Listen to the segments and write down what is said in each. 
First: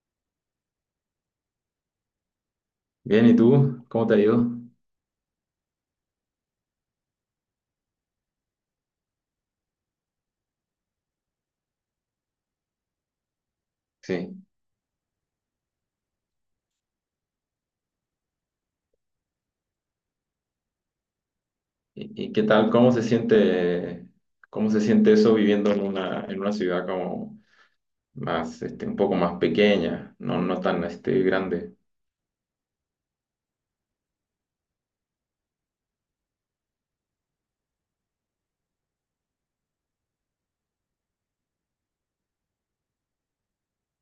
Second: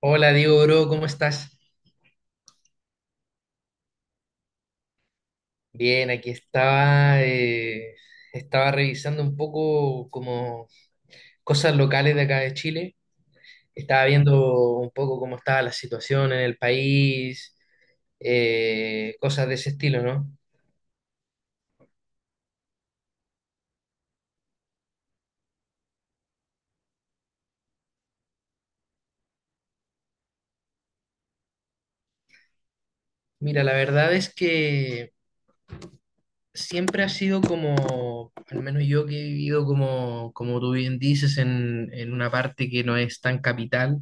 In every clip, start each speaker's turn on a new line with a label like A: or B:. A: Hola Diego, bro, ¿cómo estás?
B: Bien, ¿y tú? ¿Cómo te ha ido?
A: Bien, aquí estaba revisando un poco como cosas locales de acá de Chile. Estaba
B: Sí.
A: viendo un poco cómo estaba la situación en el país, cosas de ese estilo, ¿no?
B: ¿Y qué tal? Cómo se siente eso viviendo en una ciudad como más, un poco más pequeña, no, no tan, grande?
A: Mira, la verdad es que siempre ha sido como, al menos yo que he vivido como tú bien dices, en una parte que no es tan capital.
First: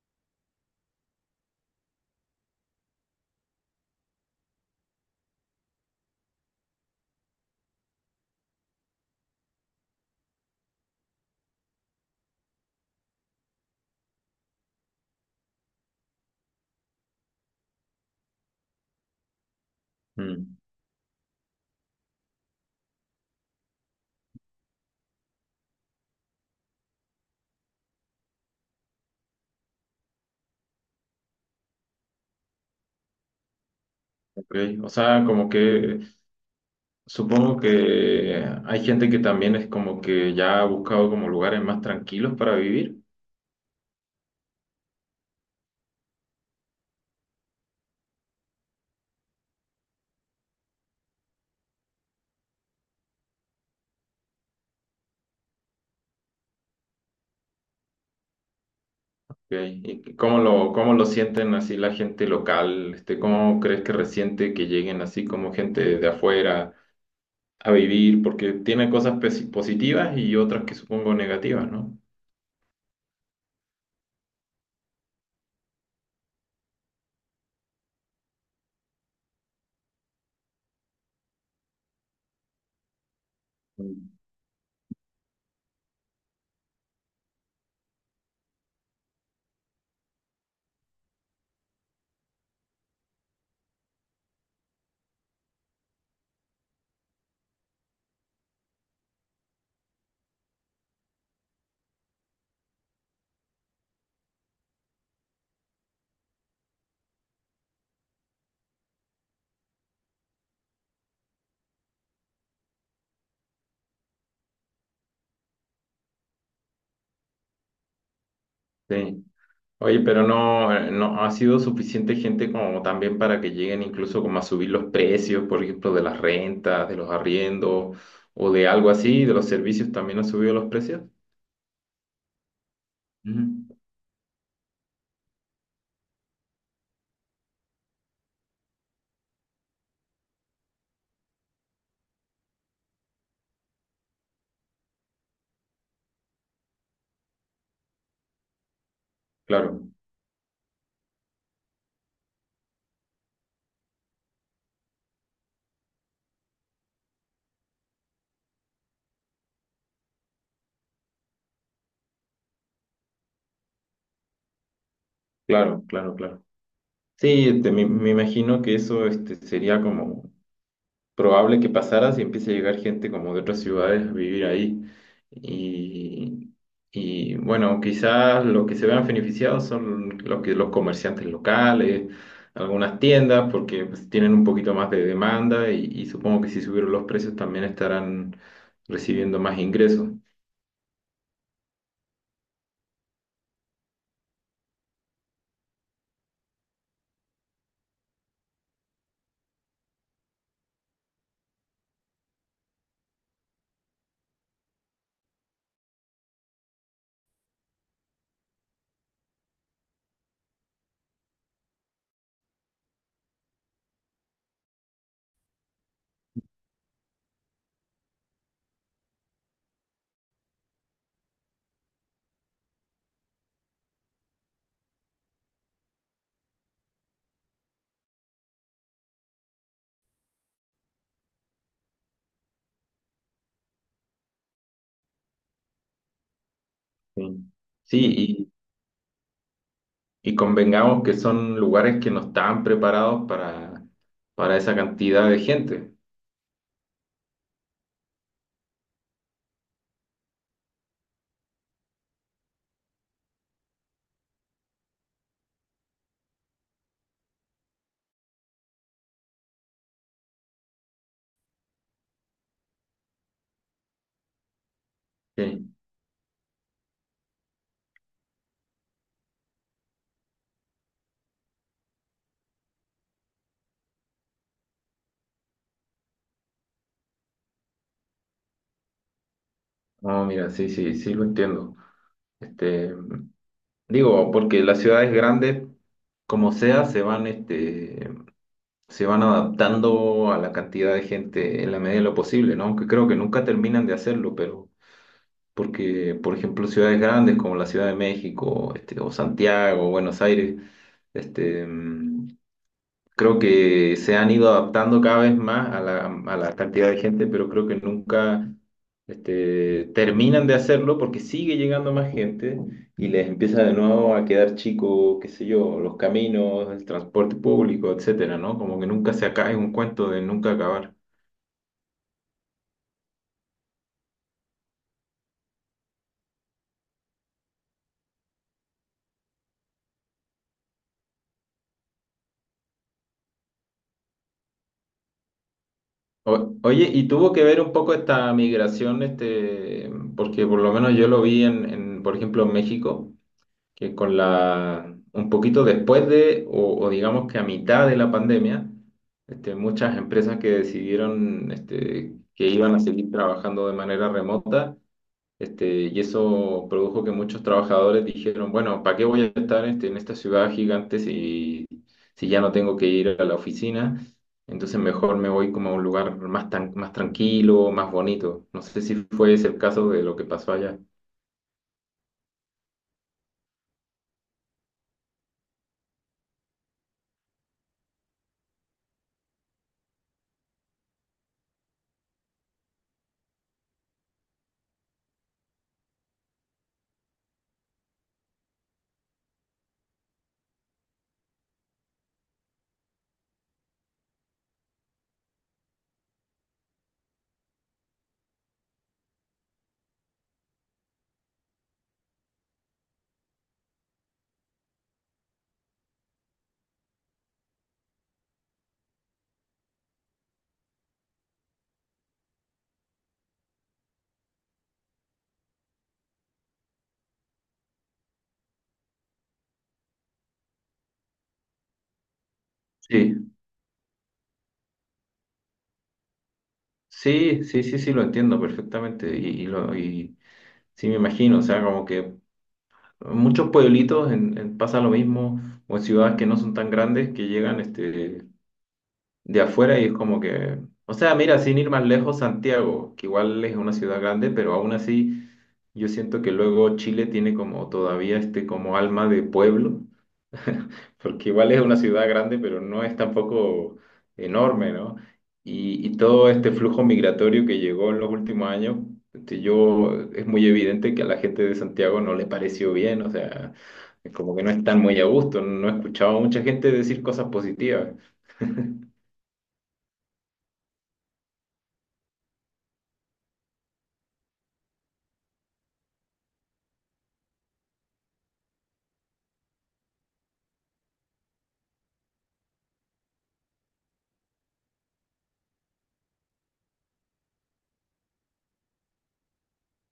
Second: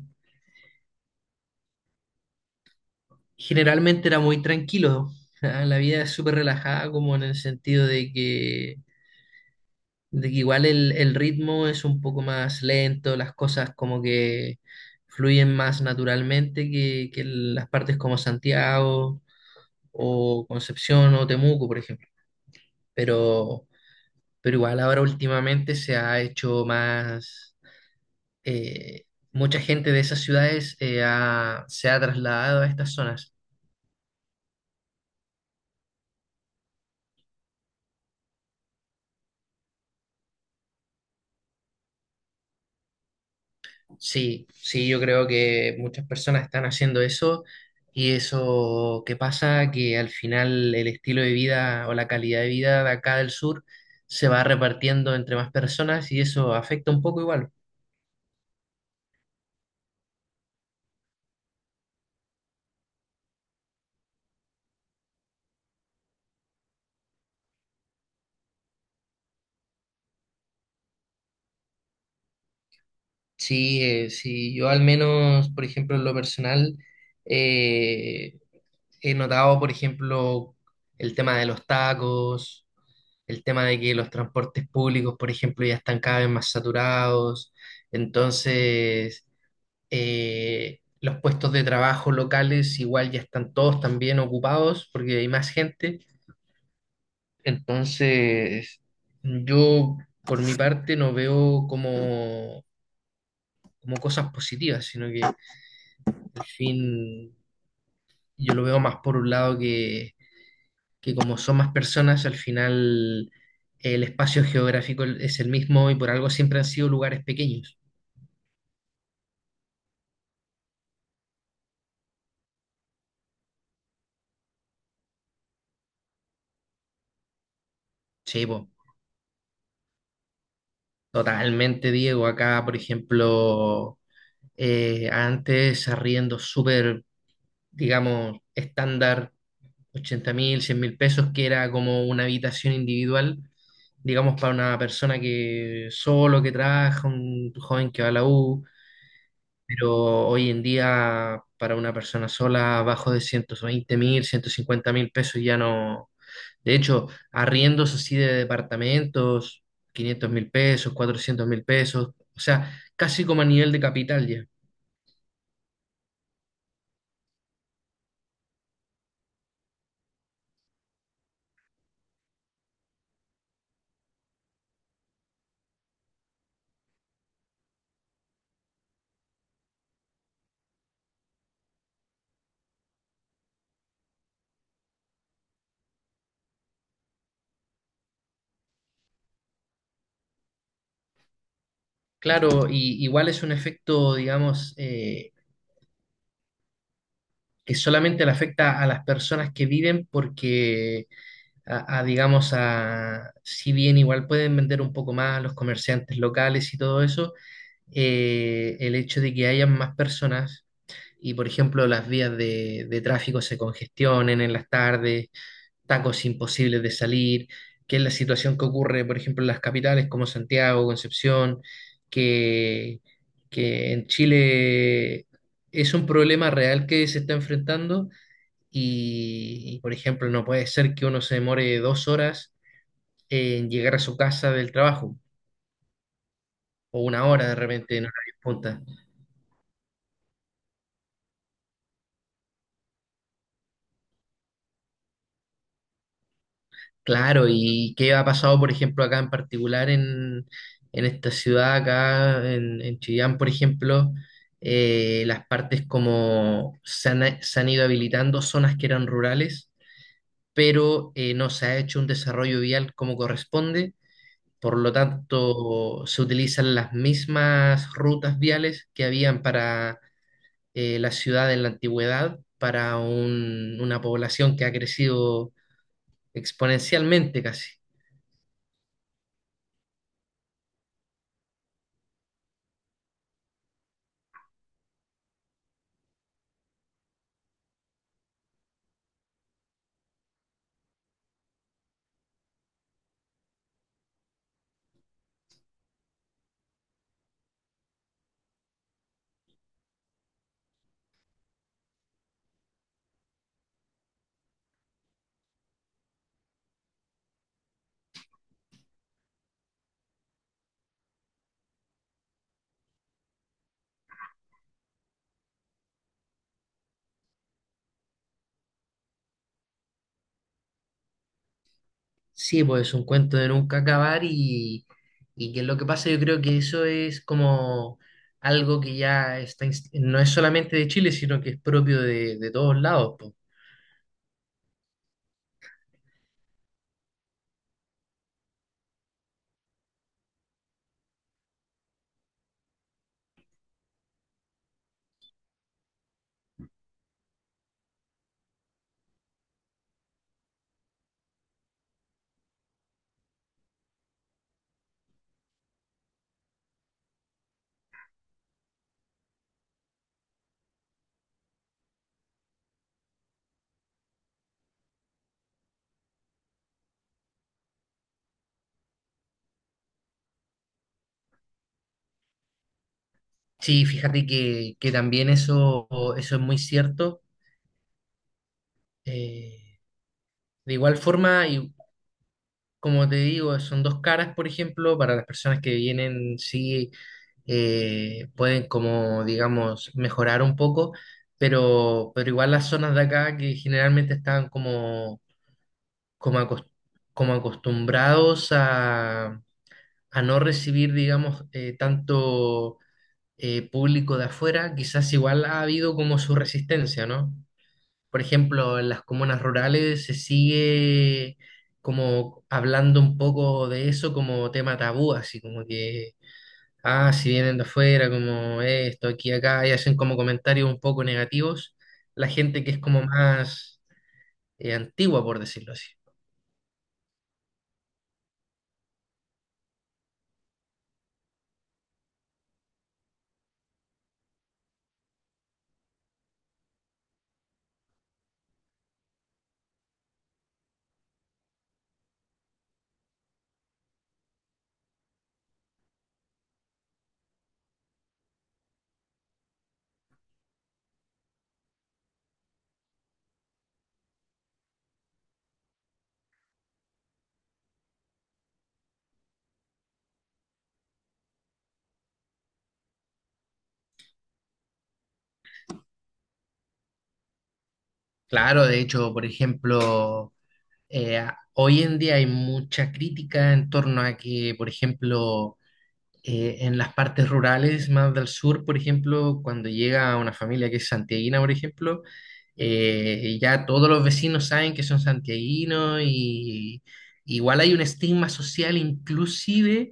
A: Generalmente era muy tranquilo. ¿Ah? La vida es súper relajada, como en el sentido de que igual el ritmo es un poco más lento, las cosas como que fluyen más naturalmente que en las partes como Santiago o
B: Mm.
A: Concepción o Temuco, por ejemplo. Pero, pero igual ahora últimamente se ha hecho más. eh, Mucha gente de esas ciudades se ha trasladado a estas zonas.
B: ok. O sea, como que supongo que hay gente que también es como que ya ha buscado como lugares más tranquilos para vivir.
A: Sí, sí, yo creo que muchas personas están haciendo eso, y eso que pasa que al final el estilo de vida o la calidad de vida de acá del sur se va repartiendo entre más personas y eso afecta un poco igual.
B: Ok. ¿Y cómo lo sienten así la gente local? ¿Cómo crees que resiente que lleguen así como gente de afuera a vivir, porque tiene cosas positivas y otras que supongo negativas, ¿no?
A: Sí, sí, yo al menos, por ejemplo, en lo personal, eh, he notado, por ejemplo, el tema de los tacos, el tema de que
B: Mm.
A: los transportes públicos, por ejemplo, ya están cada vez más saturados. Entonces los puestos de trabajo locales igual ya están todos también ocupados porque hay más gente. Entonces, yo por mi parte no veo como cosas positivas, sino que al fin yo lo veo más por un lado que, como son más personas, al final el espacio geográfico es el mismo y por algo siempre han sido lugares pequeños.
B: Sí. Oye, pero no, no ha sido suficiente gente como también para que lleguen incluso como a subir los precios, por ejemplo, de las rentas, de los arriendos
A: Sí,
B: o de
A: po,
B: algo así, de los servicios también han subido los precios.
A: totalmente, Diego. Acá, por
B: Mm.
A: ejemplo, antes arriendos súper, digamos, estándar, 80.000, 100.000 pesos, que era como una habitación individual, digamos, para una persona que solo, que trabaja, un joven que va a la U,
B: Claro,
A: pero hoy en día para una persona sola, abajo de 120.000, 150.000 pesos ya no. De hecho, arriendos así de departamentos, 500.000 pesos, 400.000 pesos, o sea, casi como a nivel de capital ya.
B: claro, claro, claro. Sí, me, me imagino que eso sería como probable que pasara si empieza a llegar gente como de otras ciudades a vivir ahí. Y, y, bueno, quizás lo que se vean beneficiados son los que, los comerciantes locales, algunas tiendas, porque pues, tienen un poquito más de demanda y supongo que si subieron los precios también estarán recibiendo más ingresos.
A: Claro, y igual es un efecto, digamos, que solamente le afecta a las personas que viven porque, digamos, si bien igual pueden vender un poco más los comerciantes locales y todo eso, el hecho de que hayan más personas y, por ejemplo, las vías de tráfico se congestionen en las tardes, tacos imposibles de salir, que es la situación que ocurre, por ejemplo, en las capitales como Santiago, Concepción, que, que, en Chile es un problema real que se está enfrentando y, por ejemplo, no puede ser que uno se demore 2 horas en llegar a su casa del trabajo o 1 hora
B: Sí.
A: de repente
B: Sí,
A: en horario punta.
B: y convengamos que son lugares que no estaban preparados para esa cantidad de gente.
A: Claro, ¿y qué ha pasado, por ejemplo, acá en particular en, esta ciudad, acá en Chillán, por ejemplo? Las partes como se han ido habilitando zonas que eran rurales, pero no se ha hecho un desarrollo vial como corresponde, por lo
B: Sí.
A: tanto se utilizan las mismas rutas viales que habían para la ciudad en la antigüedad, para una población que ha crecido exponencialmente casi.
B: No, mira, sí, sí, sí lo entiendo. Este, digo, porque las ciudades grandes, como sea, se van, se van adaptando a la cantidad de gente en la medida de lo posible, ¿no? Aunque creo que nunca terminan de hacerlo, pero porque, por ejemplo, ciudades grandes como la Ciudad de México, o Santiago, Buenos Aires, este, creo que se han ido adaptando cada vez más a la cantidad de gente, pero creo que nunca terminan de hacerlo porque sigue llegando más gente y les empieza de nuevo a quedar chico, qué sé yo, los caminos, el transporte público, etcétera, ¿no? Como que nunca se acaba, es un cuento de nunca acabar.
A: Sí, pues es un cuento de nunca acabar y, que lo que pasa yo creo que eso es como algo que ya está, no es solamente de Chile, sino que es propio de todos lados, po.
B: O- oye, y tuvo que ver un poco esta migración, porque por lo menos yo lo vi en, por ejemplo, en México, que con la, un poquito después de, o digamos que a mitad de la pandemia, muchas empresas que decidieron que iban a seguir trabajando de manera remota, y eso produjo que muchos trabajadores dijeron, bueno, ¿para qué voy a estar en esta ciudad gigante si, si ya no tengo que ir a la oficina? Entonces mejor me voy como a un lugar más, tan, más tranquilo, más bonito. No sé si fue ese el caso de lo que pasó allá.
A: Sí, fíjate que también eso es muy cierto. Eh, de igual forma, y como te digo, son dos caras, por ejemplo, para las personas que vienen, sí, pueden como, digamos, mejorar un poco, pero, igual las zonas de acá que generalmente están como, acos- como acostumbrados a no recibir, digamos, tanto público de afuera, quizás igual ha habido como su resistencia, ¿no? Por ejemplo, en las comunas rurales se sigue como hablando un poco de eso como tema tabú, así como que, ah, si vienen de afuera, como esto, aquí, acá, y hacen como comentarios un poco negativos, la gente que es como
B: Sí.
A: más antigua, por decirlo así.
B: Sí, sí, sí, sí, lo entiendo perfectamente y lo, y sí me imagino, o sea, como que en muchos pueblitos en pasa lo mismo o en ciudades que no son tan grandes que llegan de afuera y es como que, o sea, mira, sin ir más lejos, Santiago, que igual es una ciudad grande, pero aún así yo siento que luego Chile tiene como todavía este como alma de pueblo porque igual es una ciudad grande, pero no es tampoco enorme, ¿no? Y todo este flujo migratorio que llegó en los últimos años, es muy evidente que a la gente de Santiago no le pareció bien, o sea, como que no están muy a gusto, no he escuchado a mucha gente decir cosas positivas.
A: Claro, de hecho, por ejemplo, hoy en día hay mucha crítica en torno a que, por ejemplo, en las partes rurales más del sur, por ejemplo, cuando llega una familia que es santiaguina, por ejemplo, ya todos los vecinos saben que son santiaguinos y igual hay un estigma social inclusive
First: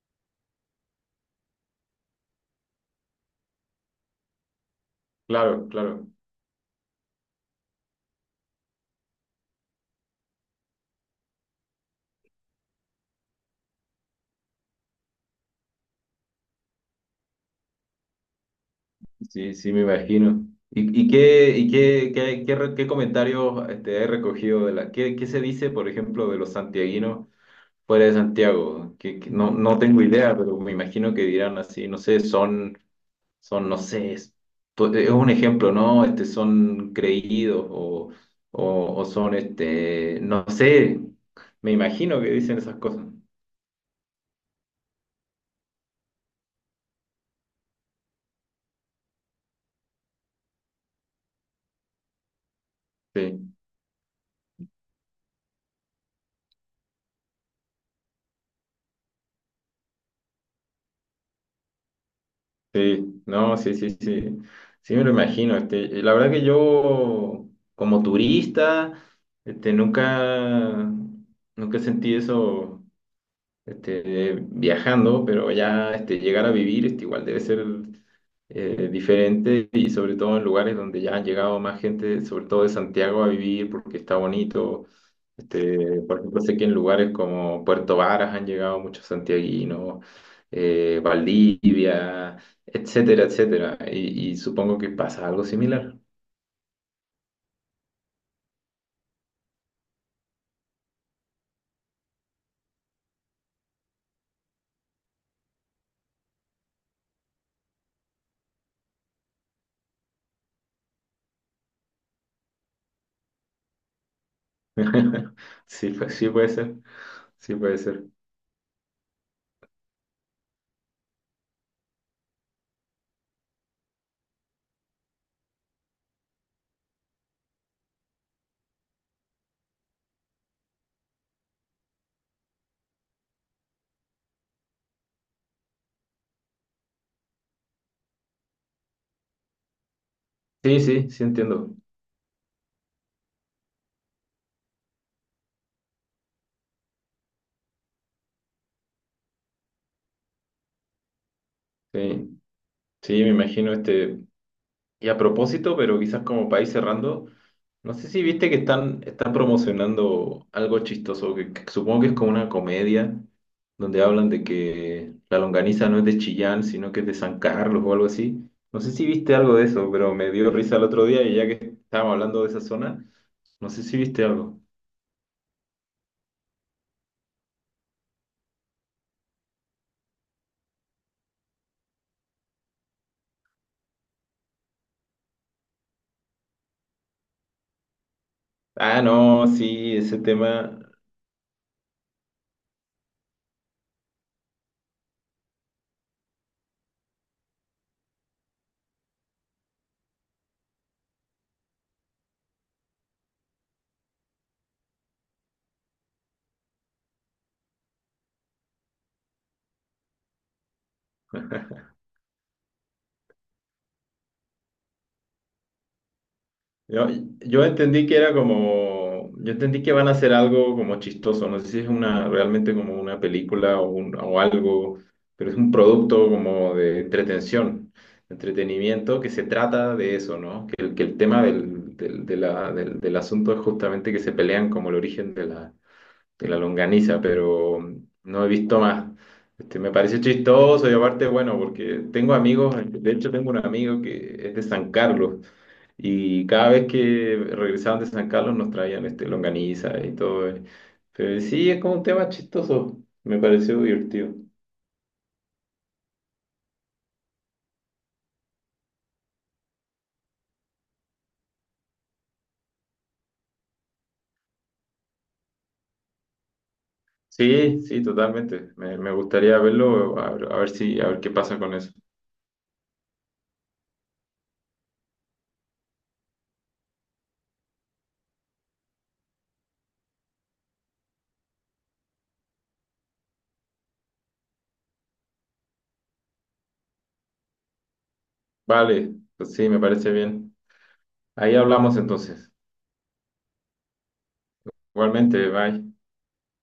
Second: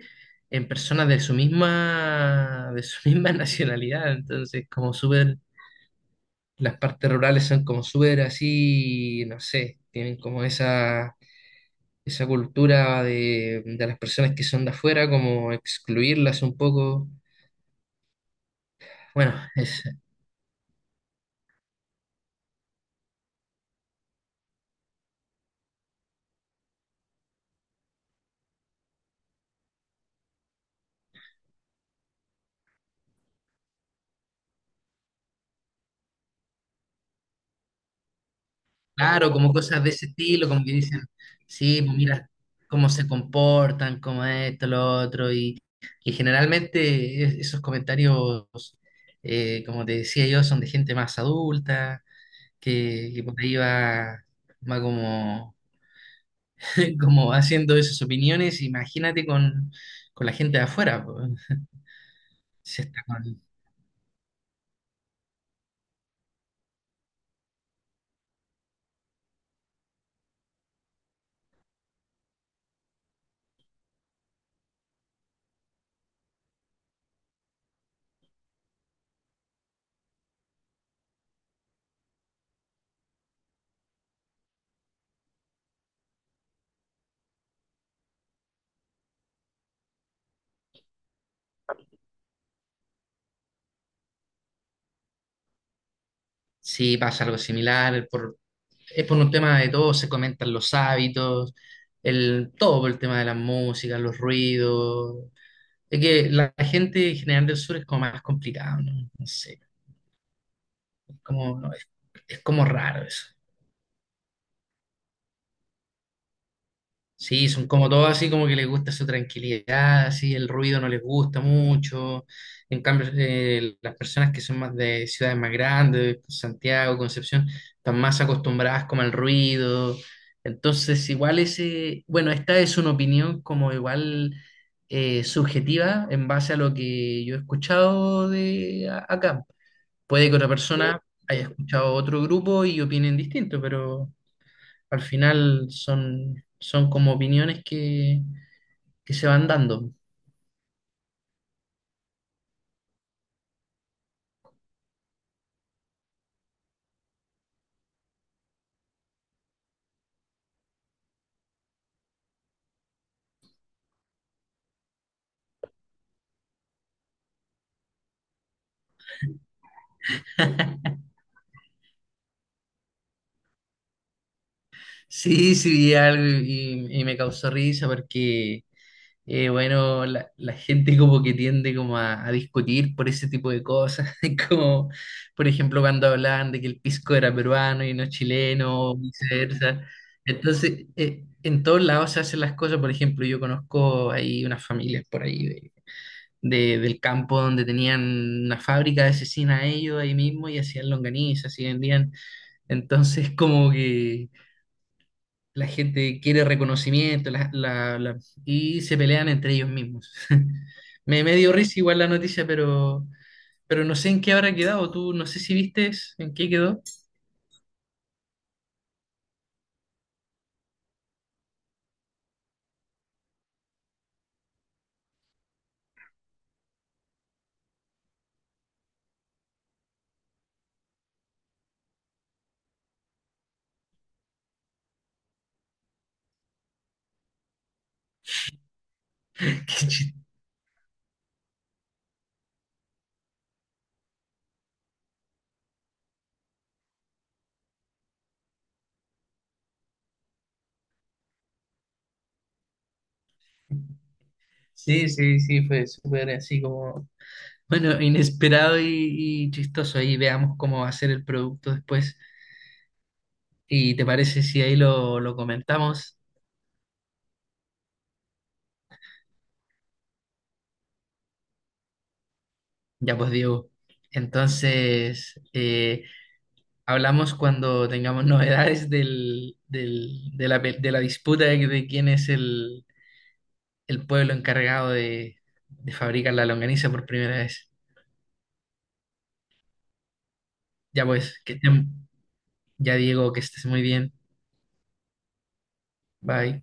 A: en personas de su misma, de su misma nacionalidad. Entonces, como súper,
B: Claro, claro,
A: las partes rurales son como súper así, no sé, tienen como esa, cultura de las personas que son de afuera, como excluirlas un poco. Bueno,
B: sí, sí, me
A: es
B: imagino. Y qué, qué, qué, qué comentarios he recogido de la, qué, qué se dice, por ejemplo, de los santiaguinos fuera de Santiago, que no, no tengo idea, pero me imagino que dirán así, no sé, son, son, no sé, es, es un ejemplo, ¿no? Son creídos o
A: claro,
B: son,
A: como cosas de ese
B: no
A: estilo, como que
B: sé,
A: dicen,
B: me
A: sí, pues
B: imagino
A: mira
B: que dicen esas
A: cómo se
B: cosas.
A: comportan, cómo esto, lo otro, y, generalmente esos comentarios, como te decía yo, son de gente más adulta, que, por
B: Sí,
A: ahí va, va como como haciendo esas opiniones, imagínate con la gente de afuera, po. Si está
B: sí,
A: con-
B: no, sí, sí, sí, sí me lo imagino, y la verdad que yo, como turista, nunca, nunca sentí eso viajando, pero ya llegar a vivir igual debe ser diferente y sobre todo en lugares donde ya han llegado más gente, sobre todo de Santiago, a vivir porque está bonito. Por ejemplo, sé que en lugares como Puerto Varas han llegado muchos santiaguinos, Valdivia, etcétera, etcétera. Y supongo que pasa algo similar.
A: si pasa algo similar, es por un tema de todo, se comentan los hábitos, todo por el tema de la música, los ruidos. Es que la gente en general del sur es como más complicado, ¿no? No sé, como, no, es como raro eso.
B: Sí, pues, sí puede ser,
A: Sí,
B: sí
A: son
B: puede
A: como
B: ser.
A: todos así, como que les gusta su tranquilidad, así, el ruido no les gusta mucho. En cambio, las personas que son más de ciudades más grandes, Santiago, Concepción, están más acostumbradas como al ruido. Entonces, igual ese, bueno, esta es una opinión como igual subjetiva en base a lo que yo he escuchado de acá. Puede que otra, sí,
B: Sí,
A: persona
B: sí, sí
A: haya
B: entiendo.
A: escuchado otro grupo y opinen distinto, pero al final son, como opiniones que se van dando.
B: Sí, sí, me imagino este. Y a propósito, pero quizás como país cerrando, no sé si viste que están, están promocionando algo chistoso, que supongo que es como una comedia, donde hablan de que la longaniza no es de Chillán, sino que es de San Carlos o algo así. No sé si viste algo de eso, pero me dio risa el otro día y ya que estábamos hablando de esa zona, no sé si viste algo.
A: Sí, sí, vi algo y, me causó risa porque, bueno, la, gente como que tiende como a discutir por ese tipo de cosas, como, por ejemplo, cuando hablaban de que el pisco era peruano y no chileno, o
B: Ah, no,
A: viceversa.
B: sí, ese tema.
A: Entonces, en todos lados se hacen las cosas, por ejemplo, yo conozco ahí unas familias por ahí del campo donde tenían una fábrica de cecina ellos ahí mismo y hacían longanizas y vendían. Entonces, como que la gente quiere reconocimiento, y se pelean entre ellos mismos. Me dio risa igual la noticia, pero, no sé en qué habrá quedado. Tú no sé si viste en qué quedó.
B: Yo, yo entendí que era como, yo entendí que van a hacer algo como chistoso, no sé si es una, realmente como una película o, o algo, pero es un producto como de entretención, entretenimiento que se trata de eso, ¿no? Que, que el tema del, del, de del, del asunto es justamente que se pelean como el origen de la longaniza, pero no he visto más.
A: Qué
B: Me
A: chis-
B: parece chistoso y aparte, bueno, porque tengo amigos, de hecho tengo un amigo que es de San Carlos. Y cada vez que regresaban de San Carlos nos traían longaniza y todo. Pero sí, es como un tema chistoso. Me pareció divertido.
A: Sí, sí, sí, fue súper así como, bueno, inesperado y, chistoso. Ahí veamos cómo va a ser el producto después. ¿Y te parece si ahí lo comentamos?
B: Sí, sí, totalmente. Me gustaría verlo, a ver si, a ver qué pasa con eso.
A: Ya pues, Diego. Entonces, hablamos cuando tengamos novedades de la disputa de, quién es el, pueblo encargado de fabricar la longaniza por primera vez.
B: Vale, pues sí, me parece bien.
A: Ya pues, que
B: Ahí hablamos
A: estén-
B: entonces.
A: ya, Diego, que estés muy bien.
B: Igualmente, bye.
A: Bye.